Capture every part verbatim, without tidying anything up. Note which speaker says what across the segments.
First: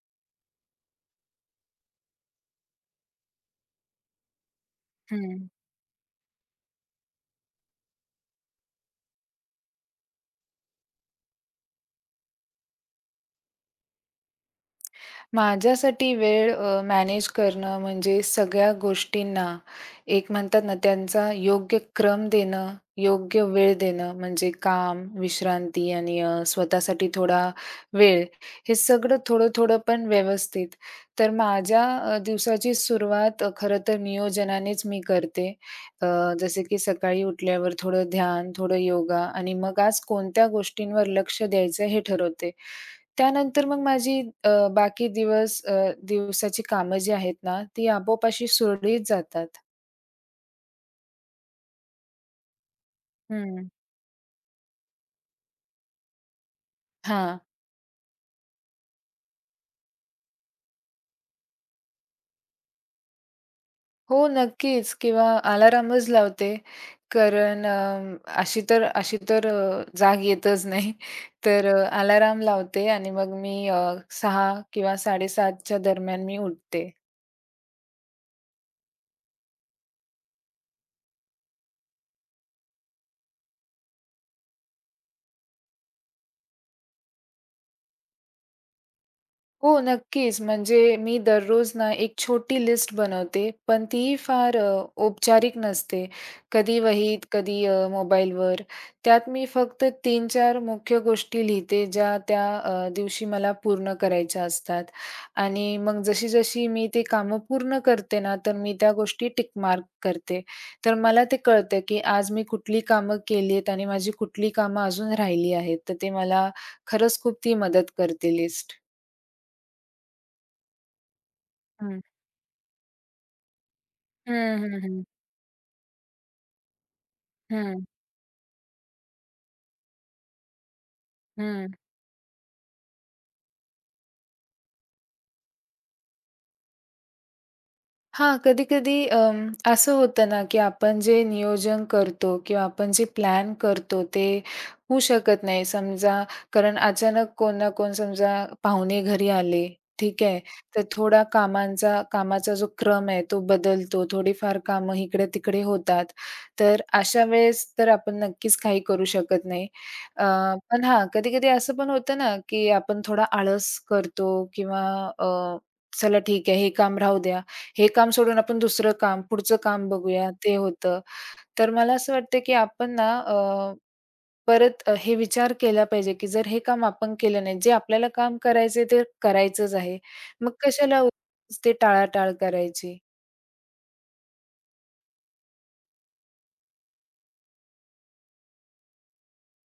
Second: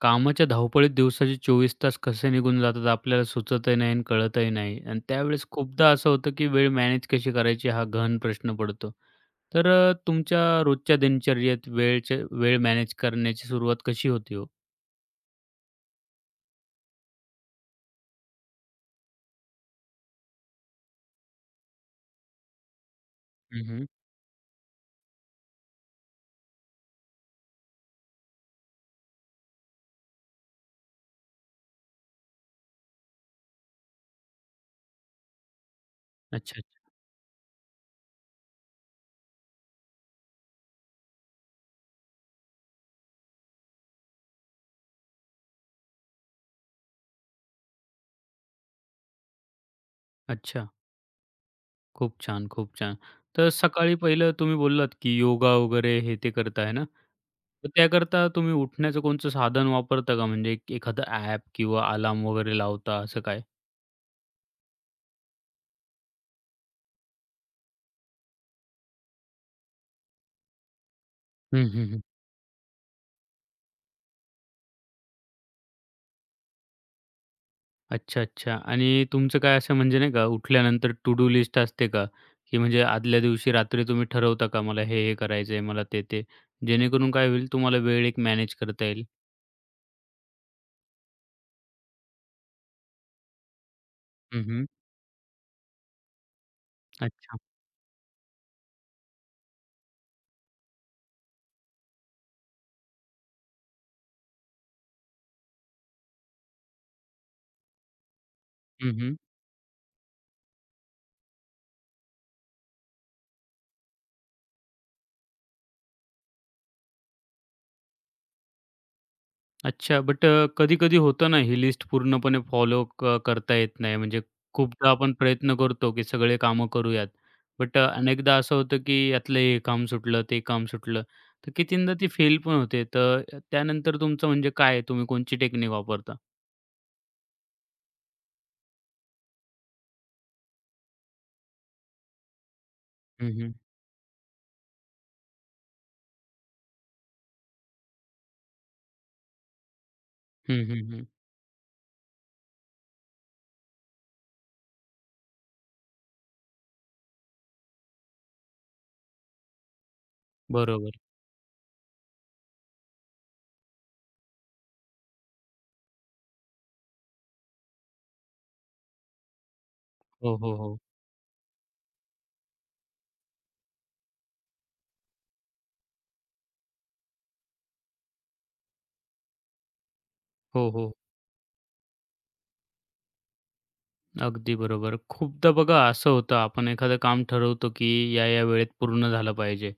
Speaker 1: कामाच्या धावपळीत दिवसाचे चोवीस तास कसे निघून जातात आपल्याला सुचतही नाही आणि कळतही नाही आणि त्यावेळेस
Speaker 2: हं.
Speaker 1: खूपदा असं होतं की वेळ मॅनेज कशी करायची हा गहन प्रश्न पडतो. तर अ, तुमच्या रोजच्या दिनचर्येत वेळचे वेळ मॅनेज करण्याची सुरुवात कशी होते हो?
Speaker 2: माझ्यासाठी वेळ अ, मॅनेज करणं म्हणजे सगळ्या गोष्टींना एक म्हणतात ना त्यांचा योग्य क्रम देणं, योग्य वेळ
Speaker 1: हं,
Speaker 2: देणं म्हणजे काम, विश्रांती आणि अ, स्वतःसाठी थोडा वेळ हे सगळं थोडं-थोडं पण व्यवस्थित. तर माझ्या अ, दिवसाची सुरुवात अ, खरं तर नियोजनानेच मी करते. अ,
Speaker 1: अच्छा,
Speaker 2: जसे की सकाळी उठल्यावर थोडं ध्यान, थोडं योगा आणि मग आज कोणत्या गोष्टींवर लक्ष द्यायचं हे ठरवते. त्यानंतर मग माझी अ, बाकी दिवस अ, दिवसाची कामं जी आहेत ना, ती आपोआप अशी सुरळीत जातात.
Speaker 1: अच्छा. खूप छान, खूप छान. तर
Speaker 2: हं.
Speaker 1: सकाळी पहिलं तुम्ही बोललात की योगा वगैरे हे ते करताय ना?
Speaker 2: हां.
Speaker 1: तर त्याकरता तुम्ही उठण्याचं कोणतं साधन वापरता का म्हणजे एक- एखादं ॲप किंवा अलार्म वगैरे लावता असं काय?
Speaker 2: हो, नक्कीच किंवा अलारामच लावते. कारण अ, अशी तर अशी तर अ, जाग येतच नाही.
Speaker 1: हं,
Speaker 2: तर अ,
Speaker 1: हं,
Speaker 2: अलाराम लावते आणि मग मी अ, सहा किंवा 7:30च्या दरम्यान मी उठते.
Speaker 1: अच्छा, अच्छा. आणि तुमचं काय असं म्हणजे नाही का उठल्यानंतर टू डू लिस्ट असते का? की म्हणजे आदल्या दिवशी रात्री तुम्ही ठरवता का मला हे, हे करायचं आहे, मला ते, ते? जेणेकरून काय होईल तुम्हाला वेळ एक मॅनेज करता येईल.
Speaker 2: हो, नक्कीच. म्हणजे मी दररोज ना एक छोटी लिस्ट बनवते, पण ती फार
Speaker 1: हं,
Speaker 2: अ, औपचारिक नसते. कधी वहीत,
Speaker 1: अच्छा.
Speaker 2: कधी अ, मोबाईलवर. त्यात मी फक्त तीन चार मुख्य गोष्टी लिहिते, ज्या त्या अ, दिवशी मला पूर्ण करायच्या असतात. आणि मग जशी-जशी मी ते कामं पूर्ण करते ना, तर मी त्या
Speaker 1: हं,
Speaker 2: गोष्टी टिक मार्क करते. तर मला ते कळतं, की आज मी कुठली कामं केली आहेत आणि माझी कुठली कामं अजून राहिली आहेत. तर ते मला खरंच खूप ती मदत करते लिस्ट.
Speaker 1: अच्छा. बट कधी-कधी होतं ना ही लिस्ट पूर्णपणे फॉलो करता येत नाही. म्हणजे
Speaker 2: हं, हं,
Speaker 1: खूपदा
Speaker 2: हं.
Speaker 1: आपण प्रयत्न करतो की सगळे कामं करूयात. बट
Speaker 2: हं,
Speaker 1: अनेकदा असं होतं की यातलं हे काम सुटलं, ते काम सुटलं. तर
Speaker 2: हं.
Speaker 1: कितींदा ती फेल पण होते. तर त्यानंतर तुमचं म्हणजे काय तुम्ही कोणची टेक्निक वापरता?
Speaker 2: हां, कधी-कधी अं, असं होतं ना, की आपण जे नियोजन करतो किंवा आपण जे
Speaker 1: हं,
Speaker 2: प्लॅन
Speaker 1: हं.
Speaker 2: करतो ते होऊ शकत नाही. समजा कारण अचानक कोण ना कोण समजा पाहुणे घरी आले, ठीक आहे.
Speaker 1: हं,
Speaker 2: तर
Speaker 1: हं, हं.
Speaker 2: थोडा कामांचा कामाचा जो क्रम आहे तो बदलतो. थोडीफार कामं इकडे-तिकडे होतात. तर अशा वेळेस तर आपण नक्कीच काही करू शकत नाही. अ, पण
Speaker 1: बरोबर.
Speaker 2: हां, कधी-कधी असं पण होतं ना, की आपण थोडा आळस करतो किंवा चला ठीक आहे, हे काम राहू द्या. हे काम सोडून आपण दुसरं काम, पुढचं काम बघूया,
Speaker 1: हो,
Speaker 2: ते
Speaker 1: हो, हो.
Speaker 2: होतं. तर मला असं वाटतं, की आपण ना अ, परत अ, हे विचार केला पाहिजे, की जर हे काम आपण केलं नाही, जे आपल्याला काम करायचंय ते करायचंच आहे. मग
Speaker 1: हो, हो.
Speaker 2: कशाला उगाच ते टाळाटाळ करायची?
Speaker 1: अगदी बरोबर. खूपदा बघा असं होतं, आपण एखादं काम ठरवतो, की या-या वेळेत पूर्ण झालं पाहिजे.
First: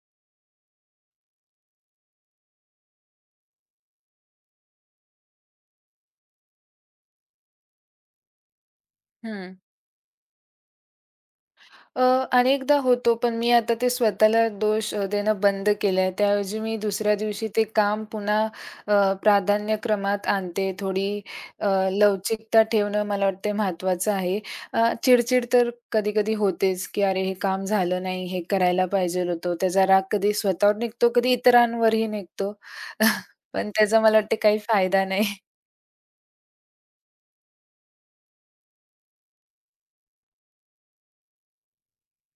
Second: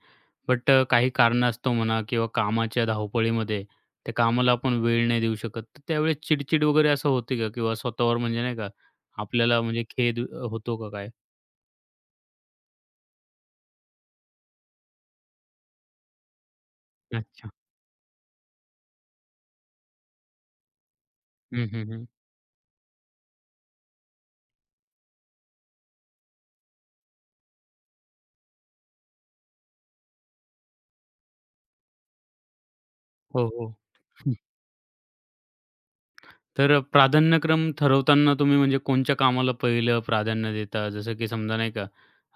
Speaker 1: बट अ, काही कारणास्तव म्हणा किंवा कामाच्या धावपळीमध्ये त्या कामाला आपण वेळ नाही देऊ शकत. तर त्यावेळेस चिडचिड वगैरे असं होते का? किंवा स्वतःवर म्हणजे नाही का
Speaker 2: हं.
Speaker 1: आपल्याला म्हणजे खेद अ, होतो का काय?
Speaker 2: अ, अनेकदा होतो, पण मी आता ते स्वतःला दोष अ, देणं बंद केलंय. त्याऐवजी मी दुसऱ्या दिवशी
Speaker 1: अच्छा.
Speaker 2: ते काम पुन्हा अ, प्राधान्यक्रमात आणते. थोडी अ,
Speaker 1: हं, हं, हं.
Speaker 2: लवचिकता ठेवणं मला वाटते महत्त्वाचं आहे. अ, चिडचिड तर कधी-कधी होतेच, की "अरे, हे काम झालं नाही, हे करायला पाहिजेल होतं." त्याचा राग कधी स्वतःवर निघतो, कधी इतरांवरही निघतो.
Speaker 1: हो,
Speaker 2: पण
Speaker 1: हो.
Speaker 2: त्याचा मला वाटते काही फायदा नाही.
Speaker 1: तर अ, प्राधान्यक्रम ठरवताना तुम्ही म्हणजे कोणत्या कामाला पहिलं प्राधान्य देता? जसं की समजा नाही का,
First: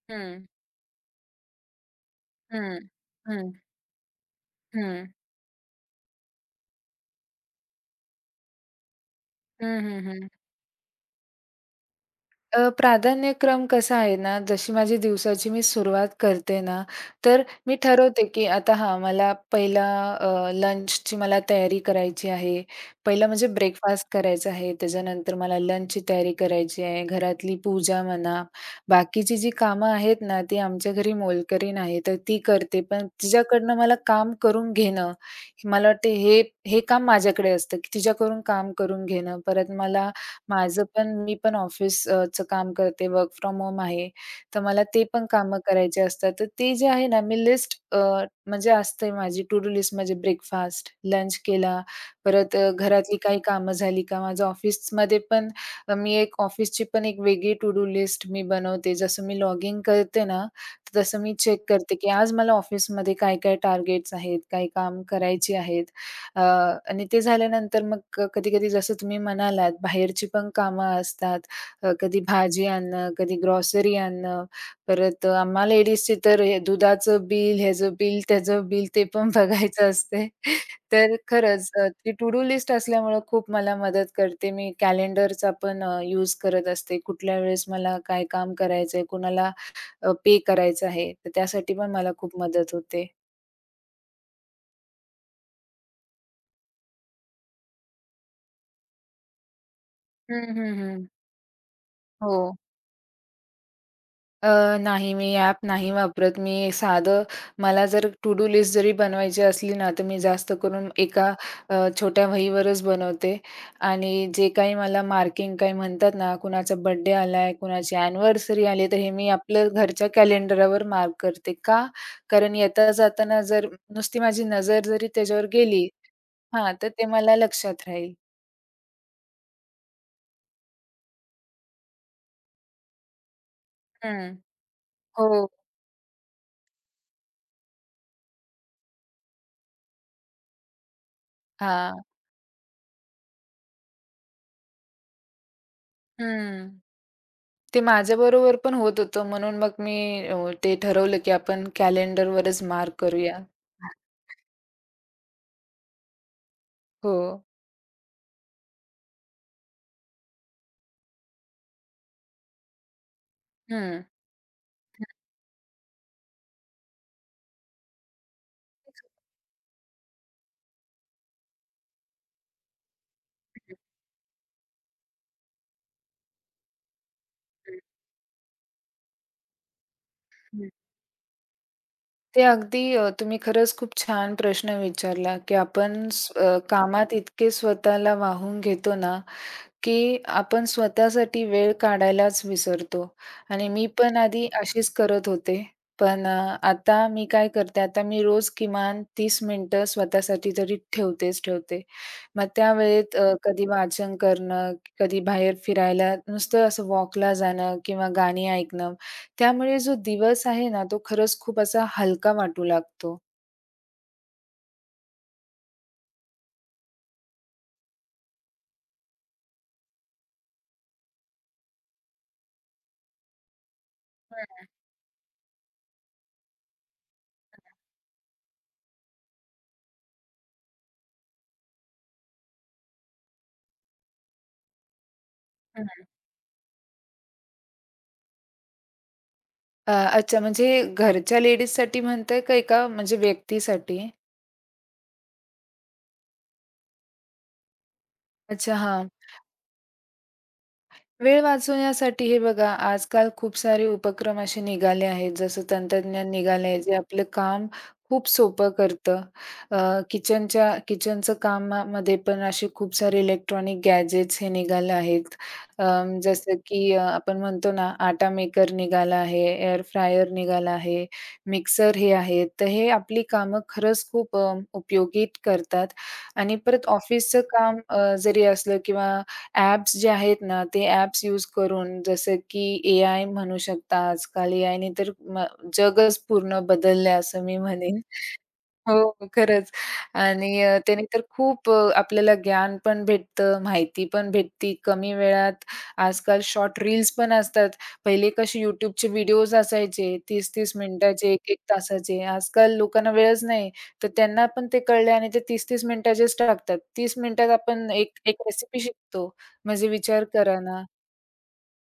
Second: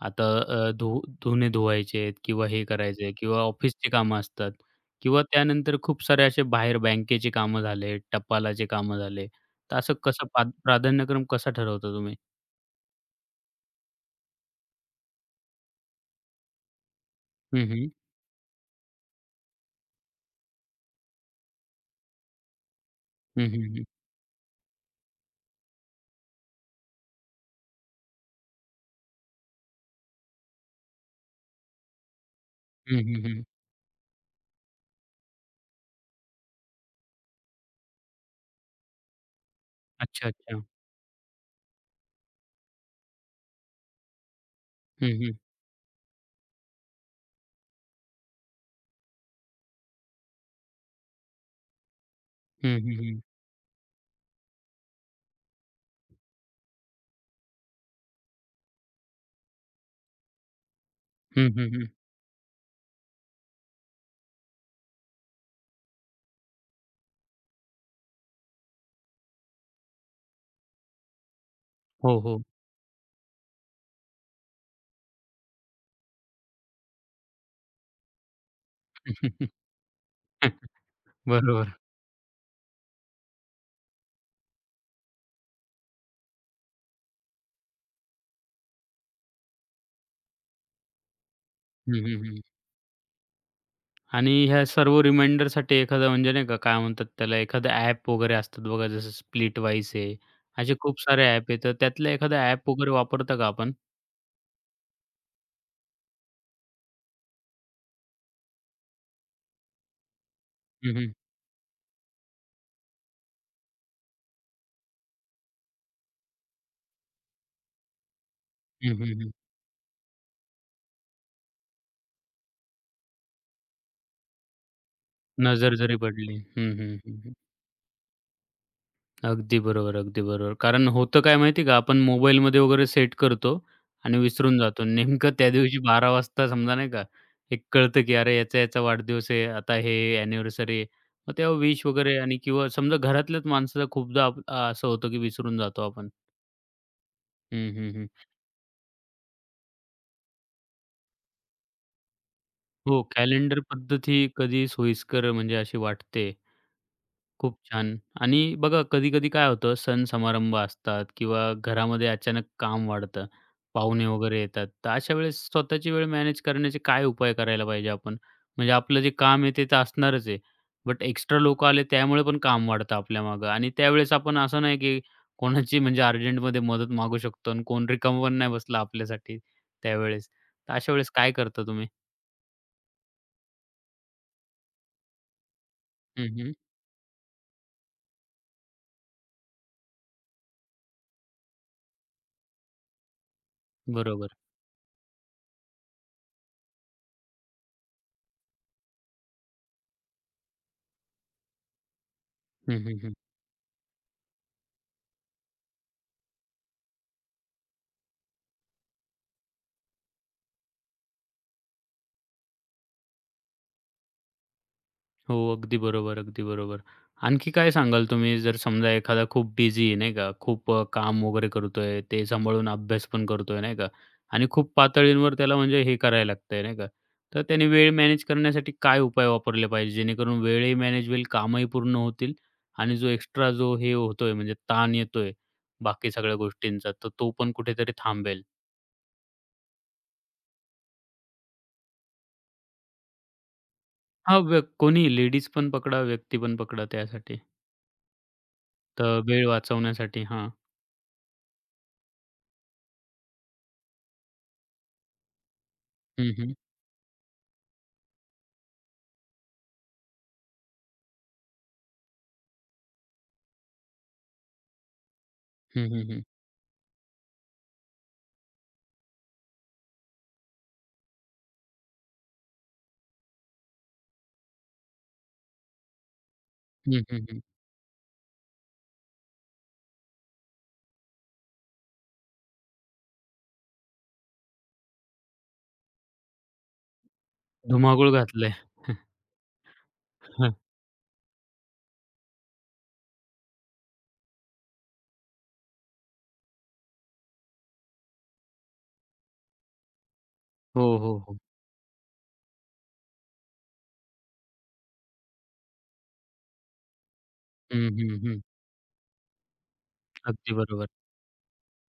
Speaker 1: आता
Speaker 2: हं,
Speaker 1: अ, धु धुणे धुवायचे आहेत किंवा हे
Speaker 2: हं,
Speaker 1: करायचं आहे किंवा
Speaker 2: हं,
Speaker 1: ऑफिसची कामं असतात
Speaker 2: हं,
Speaker 1: किंवा त्यानंतर खूप सारे असे बाहेर बँकेची कामं झाले, टपालाचे कामं झाले. तर
Speaker 2: हं,
Speaker 1: असं
Speaker 2: हं,
Speaker 1: कसं
Speaker 2: हं.
Speaker 1: पा प्राधान्यक्रम कसा ठरवता तुम्ही?
Speaker 2: अ, प्राधान्यक्रम कसा आहे ना, जशी माझी दिवसाची मी सुरुवात करते ना, तर
Speaker 1: हं,
Speaker 2: मी
Speaker 1: हं.
Speaker 2: ठरवते, की आता हां, मला पहिला अ, लंचची मला तयारी करायची आहे. पहिलं
Speaker 1: हं,
Speaker 2: म्हणजे
Speaker 1: हं, हं.
Speaker 2: ब्रेकफास्ट करायचा आहे. त्याच्यानंतर मला लंचची तयारी करायची आहे. घरातली पूजा म्हणा, बाकीची जी कामं आहेत ना, ती आमच्या घरी मोलकरीण आहे, तर ती करते.
Speaker 1: हं,
Speaker 2: पण
Speaker 1: हं, हं.
Speaker 2: तिच्याकडनं मला काम करून घेणं, मला वाटते हे हे काम माझ्याकडे असतं, की तिच्याकडून काम करून घेणं. परत मला
Speaker 1: अच्छा, अच्छा.
Speaker 2: माझं पण मी पण ऑफिस अ, चं काम करते, वर्क फ्रॉम होम आहे. तर मला ते
Speaker 1: हं,
Speaker 2: पण
Speaker 1: हं.
Speaker 2: कामं करायचे असतात. तर ते जे आहे ना, मी लिस्ट अ, म्हणजे असते माझी टू डू लिस्ट म्हणजे ब्रेकफास्ट, लंच केला, परत अ,
Speaker 1: हं, हं,
Speaker 2: घरातली
Speaker 1: हं.
Speaker 2: काही कामं झाली का? माझं ऑफिसमध्ये पण अ, मी एक ऑफिसची पण एक वेगळी टू डू लिस्ट मी बनवते. जसं मी लॉगिन करते ना, तर तसं मी
Speaker 1: हं,
Speaker 2: चेक
Speaker 1: हं, हं.
Speaker 2: करते, की आज मला ऑफिसमध्ये काय-काय टार्गेट्स आहेत, काय काम करायची आहेत. अ, आणि ते झाल्यानंतर मग अ, कधी-कधी जसं तुम्ही म्हणालात, बाहेरची पण कामं असतात. अ,
Speaker 1: हो,
Speaker 2: कधी
Speaker 1: हो.
Speaker 2: भाजी आणणं, कधी ग्रॉसरी आणणं, परत अ, आम्हा लेडीजची तर हे दुधाचं बिल, ह्याचं बिल, त्याचं बिल ते पण बघायचं असते. तर खरंच
Speaker 1: बरोबर.
Speaker 2: अ, ती टू डू लिस्ट असल्यामुळं खूप मला मदत करते. मी कॅलेंडरचा पण अ, यूज करत असते. कुठल्या वेळेस मला काय काम करायचं आहे, कुणाला पे करायचं आहे, तर त्यासाठी पण
Speaker 1: हं,
Speaker 2: मला
Speaker 1: हं,
Speaker 2: खूप
Speaker 1: हं.
Speaker 2: मदत होते.
Speaker 1: आणि ह्या सर्व रिमाइंडरसाठी एखादा म्हणजे नाही का, काय म्हणतात त्याला, एखादं ॲप वगैरे असतात बघा, जसं स्प्लिटवाईज आहे.
Speaker 2: हं, हं,
Speaker 1: असे खूप
Speaker 2: हं.
Speaker 1: सारे ॲप आहेत. तर त्यातलं
Speaker 2: हो.
Speaker 1: एखादं ॲप वगैरे वापरता का आपण?
Speaker 2: अ, नाही, मी ॲप नाही वापरत. मी साधं मला जर टू डू लिस्ट जरी बनवायची असली ना, तर मी जास्त करून
Speaker 1: हं, हं.
Speaker 2: एका अ, छोट्या वहीवरच बनवते आणि जे काही मला मार्किंग काही म्हणतात ना, कुणाचा बर्थडे आलाय, कुणाची अॅनिव्हर्सरी आली,
Speaker 1: हं,
Speaker 2: तर हे
Speaker 1: हं,
Speaker 2: मी
Speaker 1: हं.
Speaker 2: आपलं घरच्या कॅलेंडरवर मार्क करते. का? कारण येता-जाताना जर नुसती माझी नजर जरी त्याच्यावर
Speaker 1: नजर
Speaker 2: गेली
Speaker 1: जरी पडली.
Speaker 2: हां,
Speaker 1: हं,
Speaker 2: तर
Speaker 1: हं,
Speaker 2: ते
Speaker 1: हं. हं.
Speaker 2: मला लक्षात राहील.
Speaker 1: अगदी बरोबर, अगदी बरोबर. कारण होतं काय माहिती आहे का, आपण मोबाईलमध्ये वगैरे सेट करतो आणि
Speaker 2: हं.
Speaker 1: विसरून जातो. नेमकं
Speaker 2: हो.
Speaker 1: त्या दिवशी बारा वाजता समजा नाही का, एक कळतं की अरे याचा-याचा वाढदिवस आहे, आता हे अॅनिव्हर्सरी आहे. मग तेव्हा विश
Speaker 2: हां.
Speaker 1: वगैरे आणि किंवा समजा घरातल्याच माणसाला खूपदा आप आ- असं होतं की विसरून जातो आपण.
Speaker 2: हं.
Speaker 1: हं,
Speaker 2: ते
Speaker 1: हं, हं.
Speaker 2: माझ्याबरोबर पण होत होतं म्हणून मग मी अ, ते ठरवलं की आपण कॅलेंडरवरच मार्क
Speaker 1: हो,
Speaker 2: करूया.
Speaker 1: कॅलेंडर
Speaker 2: हां.
Speaker 1: पद्धती कधी सोयीस्कर म्हणजे अशी वाटते.
Speaker 2: हो.
Speaker 1: खूप छान. आणि बघा कधी-कधी काय होतं सण समारंभ असतात किंवा घरामध्ये अचानक काम वाढतं. पाहुणे वगैरे येतात. तर अशा वेळेस स्वतःची वेळ मॅनेज करण्याचे काय उपाय करायला पाहिजे आपण? म्हणजे आपलं जे काम आहे ते तर असणारच आहे. बट एक्स्ट्रा लोकं आले त्यामुळे पण काम वाढतं आपल्या मागं आणि त्यावेळेस आपण असं नाही की कोणाची म्हणजे अर्जंटमध्ये मदत मागू शकतो आणि कोण रिकामं पण नाही बसलं आपल्यासाठी त्यावेळेस.
Speaker 2: हं, हं.
Speaker 1: तर अशा वेळेस काय करता तुम्ही?
Speaker 2: ते अगदी अ, तुम्ही खरंच खूप छान प्रश्न विचारला की आपण
Speaker 1: हं,
Speaker 2: स्व
Speaker 1: हं.
Speaker 2: अ, कामात इतके स्वतःला वाहून घेतो ना की आपण स्वतःसाठी वेळ काढायलाच विसरतो आणि मी पण
Speaker 1: बरोबर.
Speaker 2: आधी अशीच करत होते. पण अ, आता मी काय करते, आता मी रोज किमान तीस मिनिटं स्वतःसाठी तरी ठेवतेच ठेवते. मग त्यावेळेत अ, कधी वाचन करणं, कधी बाहेर फिरायला, नुसतं असं वॉकला जाणं किंवा गाणी ऐकणं. त्यामुळे जो दिवस आहे ना, तो खरंच खूप असा हलका वाटू लागतो.
Speaker 1: हो, अगदी बरोबर, अगदी बरोबर. आणखी काय सांगाल तुम्ही जर समजा एखादा खूप बिझी आहे, नाही का? खूप अ, काम वगैरे करतोय, ते सांभाळून अभ्यास पण करतोय, नाही का? आणि खूप पातळींवर त्याला म्हणजे हे करायला लागतंय, नाही का? तर त्याने वेळ मॅनेज करण्यासाठी काय उपाय वापरले पाहिजे, जेणेकरून वेळही मॅनेज होईल, कामही पूर्ण होतील आणि जो एक्स्ट्रा जो हे होतोय म्हणजे ताण येतोय
Speaker 2: हं, हं.
Speaker 1: बाकी सगळ्या गोष्टींचा, तर तो पण कुठेतरी थांबेल?
Speaker 2: अ, अच्छा म्हणजे घरच्या लेडीजसाठी म्हणताय का एका म्हणजे व्यक्तीसाठी?
Speaker 1: हां, व्य कोणीही लेडीज पण पकडा, व्यक्ती पण पकडा त्यासाठी.
Speaker 2: अच्छा, हां.
Speaker 1: तर वेळ वाचवण्यासाठी हां.
Speaker 2: वेळ वाचवण्यासाठी हे बघा, आजकाल खूप सारे उपक्रम असे निघाले आहेत, जसं तंत्रज्ञान
Speaker 1: हं, हं.
Speaker 2: निघालं आहे, जे आपलं काम खूप सोपं करतं. अ, किचनच्या किचनचं कामामध्ये पण असे खूप सारे इलेक्ट्रॉनिक गॅजेट्स हे निघाले आहेत.
Speaker 1: हं, हं,
Speaker 2: अं,
Speaker 1: हं.
Speaker 2: जसं की अ, आपण म्हणतो ना, आटा मेकर निघाला आहे, एअर फ्रायर निघाला आहे, मिक्सर हे आहेत. तर हे आपली कामं खरंच खूप अ, उपयोगी करतात आणि परत
Speaker 1: हं, हं,
Speaker 2: ऑफिसचं
Speaker 1: हं.
Speaker 2: काम अ, जरी असलं किंवा ॲप्स जे आहेत ना, ते ॲप्स यूज करून जसं की एआय म्हणू शकता आजकाल एआयने तर म जगच पूर्ण बदललंय असं मी म्हणेन.
Speaker 1: धुमाकूळ घातलंय.
Speaker 2: हो, खरंच आणि अ, त्याने तर खूप अ, आपल्याला ज्ञान पण भेटतं, माहिती पण भेटते कमी वेळात. आजकाल शॉर्ट रील्स पण असतात. पहिले कसे YouTubeचे व्हिडिओज असायचे तीस तीस
Speaker 1: हो, हो,
Speaker 2: मिनिटाचे,
Speaker 1: हो.
Speaker 2: एक एक तासाचे. आजकाल लोकांना वेळच नाही, तर त्यांना पण ते कळले आणि ते तीस तीस मिनिटाचेच टाकतात. तीस- मिनिटात
Speaker 1: हं,
Speaker 2: आपण एक
Speaker 1: हं, हं.
Speaker 2: एक रेसिपी शिकतो. म्हणजे विचार
Speaker 1: अगदी
Speaker 2: करा ना.
Speaker 1: बरोबर.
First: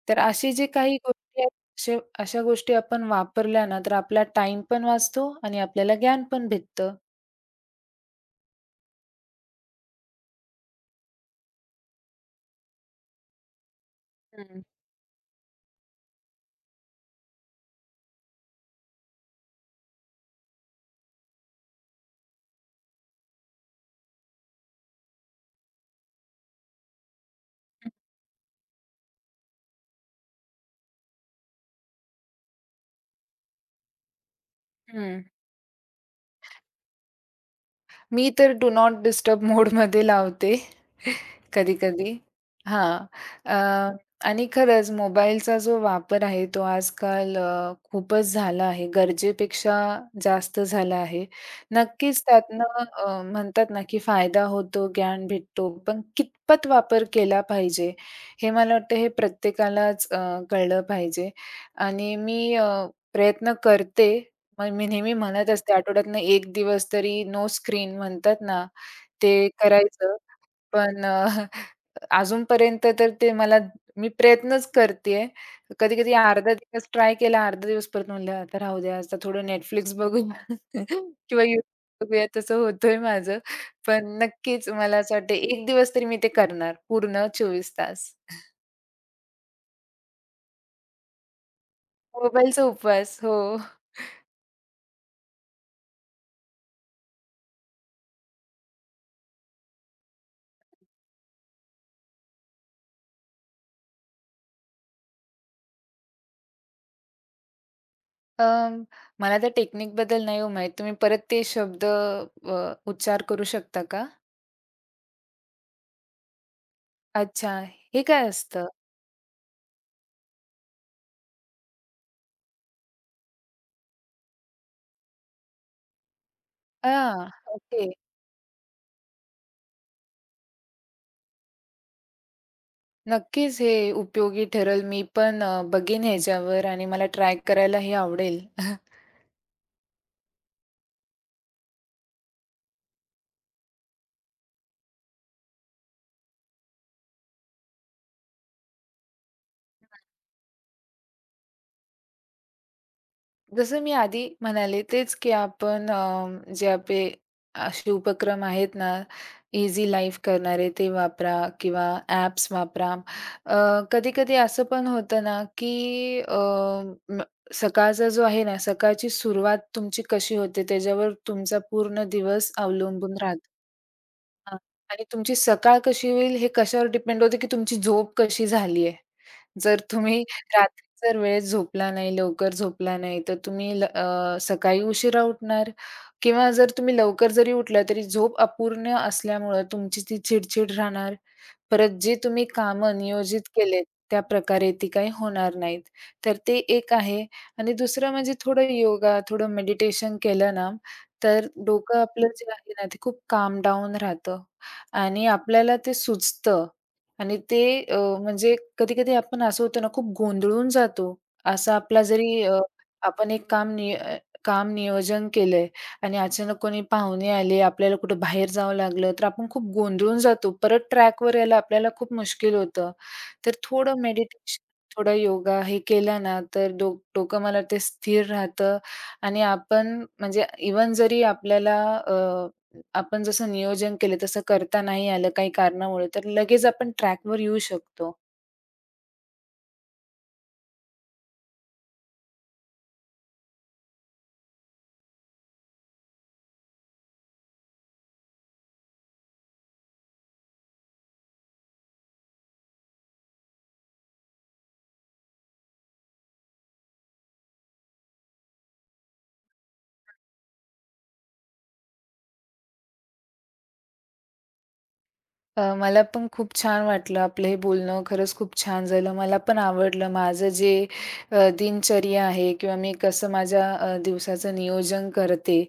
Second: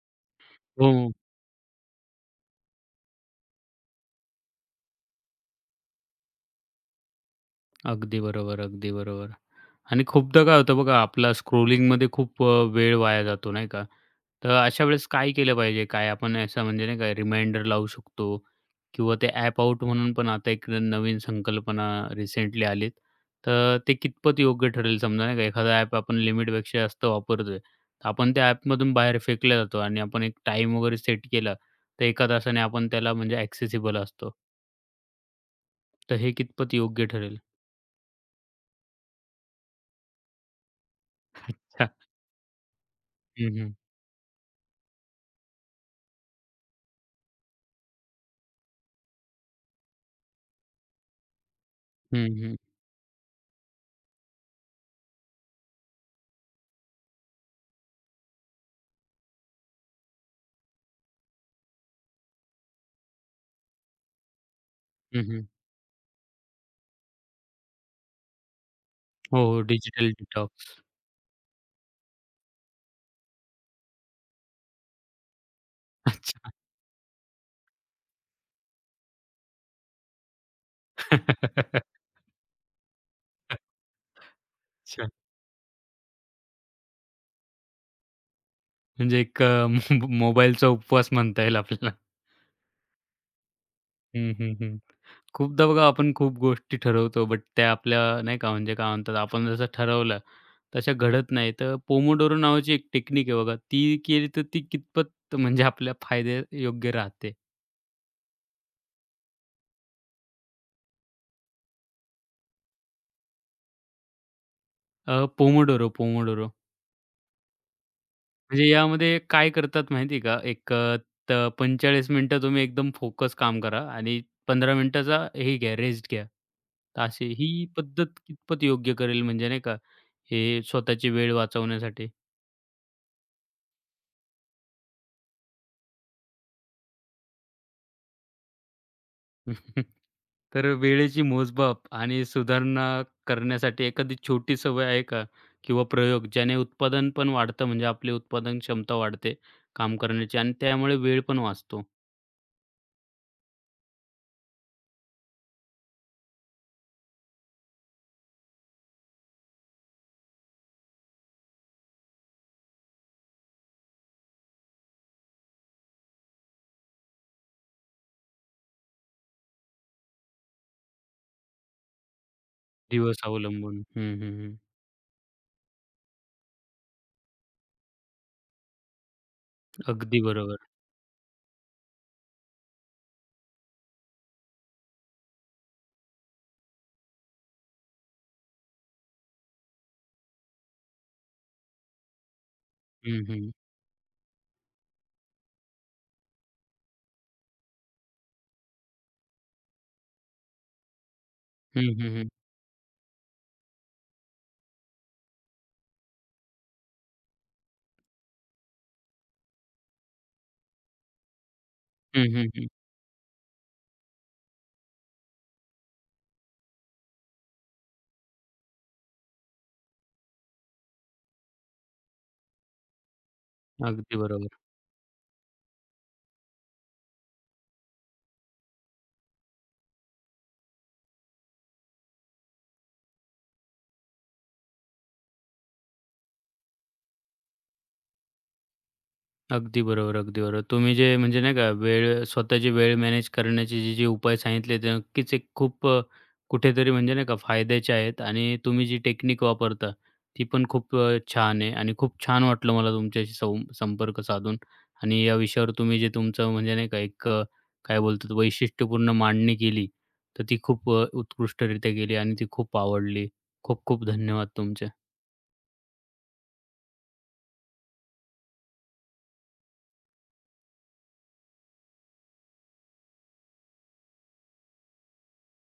Speaker 2: तर अशी जी काही
Speaker 1: हो,
Speaker 2: गोष्टी आहेत, अशा अशा गोष्टी आपण वापरल्या ना, तर आपला टाईम पण वाचतो आणि आपल्याला ज्ञान पण भेटतं.
Speaker 1: अगदी बरोबर, अगदी बरोबर. आणि खूपदा काय होतं बघा, आपला स्क्रोलिंगमध्ये खूप अ, वेळ वाया जातो, नाही का? तर
Speaker 2: हं.
Speaker 1: अशा वेळेस काय केलं पाहिजे? काय आपण असं म्हणजे नाही का रिमाइंडर लावू शकतो किंवा ते ॲप आउट म्हणून पण आता एक नवीन संकल्पना रिसेंटली आलीत. तर ते कितपत योग्य ठरेल समजा नाही का, एखादा ॲप आपण लिमिटपेक्षा जास्त वापरतोय, तर आपण त्या ॲपमधून बाहेर फेकले जातो आणि आपण एक टाईम वगैरे सेट केला, तर एका तासाने आपण त्याला म्हणजे ॲक्सेसिबल असतो.
Speaker 2: हं.
Speaker 1: तर हे कितपत योग्य ठरेल?
Speaker 2: मी तर डू नॉट डिस्टर्ब मोडमध्ये लावते
Speaker 1: अच्छा.
Speaker 2: कधी-कधी. हां. अ,
Speaker 1: हं, हं.
Speaker 2: आणि खरंच मोबाईलचा जो वापर आहे तो आजकाल अ, खूपच झाला आहे. गरजेपेक्षा जास्त झाला आहे. नक्कीच
Speaker 1: हं, हं.
Speaker 2: त्यातनं अ, म्हणतात ना, की फायदा होतो, ज्ञान भेटतो, पण कितपत वापर केला पाहिजे हे मला वाटतं हे प्रत्येकालाच अ, कळलं पाहिजे आणि मी अ, प्रयत्न करते मग मी नेहमी
Speaker 1: हं, हं.
Speaker 2: म्हणत असते आठवड्यातनं एक दिवस तरी नो स्क्रीन म्हणतात ना, ते
Speaker 1: हो, हो. डिजिटल
Speaker 2: करायचं.
Speaker 1: डिटॉक्स.
Speaker 2: पण अ, अजूनपर्यंत तर ते मला मी प्रयत्नच करतेय. कधी-कधी
Speaker 1: अच्छा.
Speaker 2: अर्धा दिवस ट्राय केला, अर्धा दिवस परत म्हणलं आता राहू द्या, आता थोडं Netflix बघूया किंवा YouTube बघूया तसं होतंय माझं. पण नक्कीच मला
Speaker 1: अच्छा.
Speaker 2: असं वाटतं एक दिवस तरी मी ते करणार पूर्ण चोवीस तास.
Speaker 1: म्हणजे एक अ, मो मोबाईलचा उपवास म्हणता येईल आपल्याला.
Speaker 2: मोबाईलचा उपवास. हो.
Speaker 1: हं, हं, हं. खूपदा बघा आपण खूप गोष्टी ठरवतो, बट त्या आपल्या नाही का म्हणजे काय म्हणतात आपण जसं ठरवलं तशा घडत नाही. तर पोमोडोरो नावाची एक टेक्निक आहे बघा, ती केली तर ती कितपत म्हणजे आपल्या फायदे योग्य राहते?
Speaker 2: अं, मला त्या टेक्निकबद्दल नाही हो माहीत. तुम्ही परत ते शब्द अ, उच्चार करू शकता का?
Speaker 1: अ, पोमोडोरो, पोमोडोरो.
Speaker 2: अच्छा, हे काय असतं?
Speaker 1: म्हणजे यामध्ये काय करतात माहिती आहे का? एक अ, त पंचेचाळीस मिनिटं तुम्ही एकदम फोकस काम करा आणि पंधरा मिनिटाचा हे घ्या, रेस्ट घ्या. तर अशी
Speaker 2: हां,
Speaker 1: ही
Speaker 2: ओके.
Speaker 1: पद्धत कितपत योग्य करेल म्हणजे नाही का, हे स्वतःची वेळ वाचवण्यासाठी?
Speaker 2: नक्कीच हे उपयोगी ठरेल. मी पण अ, बघेन ह्याच्यावर आणि मला ट्राय करायलाही आवडेल.
Speaker 1: तर वेळेची मोजमाप आणि सुधारणा करण्यासाठी एखादी छोटी सवय आहे का? किंवा प्रयोग ज्याने उत्पादन पण वाढतं म्हणजे आपली उत्पादन क्षमता वाढते काम करण्याची आणि त्यामुळे वेळ पण वाचतो
Speaker 2: जसं मी आधी म्हणाले तेच, की आपण अ, जे आपले असे उपक्रम आहेत ना, इझी लाईफ करणारे ते वापरा किंवा ॲप्स वापरा. अ, कधी-कधी असं पण होतं ना, की अ, म सकाळचा जो आहे ना, सकाळची सुरुवात तुमची कशी होते त्याच्यावर तुमचा पूर्ण दिवस अवलंबून
Speaker 1: दिवस
Speaker 2: राहतो.
Speaker 1: अवलंबून. हं, हं,
Speaker 2: हां.
Speaker 1: हं.
Speaker 2: आणि तुमची सकाळ कशी होईल हे कशावर डिपेंड होते, की तुमची झोप कशी झाली आहे. जर
Speaker 1: अगदी
Speaker 2: तुम्ही
Speaker 1: बरोबर.
Speaker 2: रात्री जर वेळेत झोपला नाही, लवकर झोपला नाही, तर तुम्ही ल अ, सकाळी उशिरा उठणार किंवा जर तुम्ही लवकर जरी उठला, तरी झोप अपूर्ण असल्यामुळं तुमची ती चिड राहणार. परत जे तुम्ही कामं
Speaker 1: हं,
Speaker 2: नियोजित
Speaker 1: हं.
Speaker 2: केलेत, त्या प्रकारे ती काही होणार नाहीत. तर ते एक आहे आणि दुसरं म्हणजे थोडं योगा, थोडं मेडिटेशन केलं ना तर
Speaker 1: हं,
Speaker 2: डोकं
Speaker 1: हं,
Speaker 2: आपलं
Speaker 1: हं.
Speaker 2: जे आहे ना, ते खूप काम डाउन राहतं आणि आपल्याला ते सुचतं आणि ते अ, म्हणजे कधी-कधी आपण असं होतं ना, खूप गोंधळून जातो. असा आपला
Speaker 1: हं,
Speaker 2: जरी
Speaker 1: हं,
Speaker 2: अ,
Speaker 1: हं.
Speaker 2: आपण एक काम नि अ, काम नियोजन केलंय आणि अचानक कोणी पाहुणे आले, आपल्याला कुठं बाहेर जावं लागलं, तर आपण खूप गोंधळून जातो. परत ट्रॅकवर यायला आपल्याला खूप मुश्किल होतं. तर थोडं
Speaker 1: अगदी बरोबर.
Speaker 2: मेडिटेशन, थोडा योगा हे केलं ना, तर डो डोकं मला वाटते स्थिर राहतं आणि आपण म्हणजे इव्हन जरी आपल्याला अ, आपण जसं नियोजन केलं तसं करता नाही आलं काही कारणामुळे, तर लगेच आपण ट्रॅकवर येऊ शकतो.
Speaker 1: अगदी बरोबर, अगदी बरोबर. तुम्ही जे म्हणजे नाही का वेळ स्वतःची वेळ मॅनेज करण्याचे जे जे उपाय सांगितले ते नक्कीच एक खूप अ, कुठेतरी म्हणजे नाही का फायद्याचे आहेत आणि तुम्ही जी टेक्निक वापरता ती पण खूप अ, छान आहे आणि खूप छान वाटलं मला तुमच्याशी सौ संपर्क साधून आणि या विषयावर तुम्ही जे तुमचं म्हणजे नाही का एक अ, काय बोलतात वैशिष्ट्यपूर्ण मांडणी केली, तर ती खूप अ, उत्कृष्टरित्या केली आणि ती खूप आवडली. खूप खूप धन्यवाद तुमचे.
Speaker 2: अ, मला पण खूप छान वाटलं आपलं हे बोलणं खरंच खूप छान झालं. मला पण आवडलं माझं जे अ, दिनचर्या आहे किंवा मी कसं माझ्या अ, दिवसाचं नियोजन करते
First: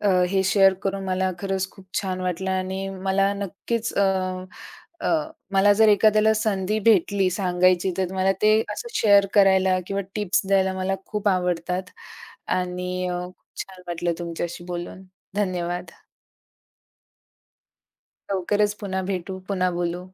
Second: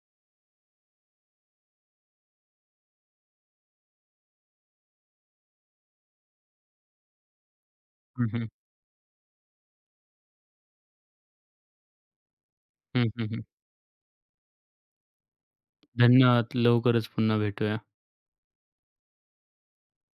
Speaker 2: अ, हे शेअर करून मला खरंच खूप छान वाटलं आणि मला नक्कीच अ, अ, मला जर एखाद्याला संधी भेटली सांगायची तर
Speaker 1: हं,
Speaker 2: मला
Speaker 1: हं.
Speaker 2: ते असं शेअर करायला किंवा टिप्स द्यायला मला खूप आवडतात
Speaker 1: हं,
Speaker 2: आणि अ,
Speaker 1: हं, हं.
Speaker 2: खूप छान वाटलं तुमच्याशी बोलून. धन्यवाद.
Speaker 1: धन्यवाद. लवकरच पुन्हा भेटूया.
Speaker 2: लवकरच पुन्हा भेटू, पुन्हा बोलू.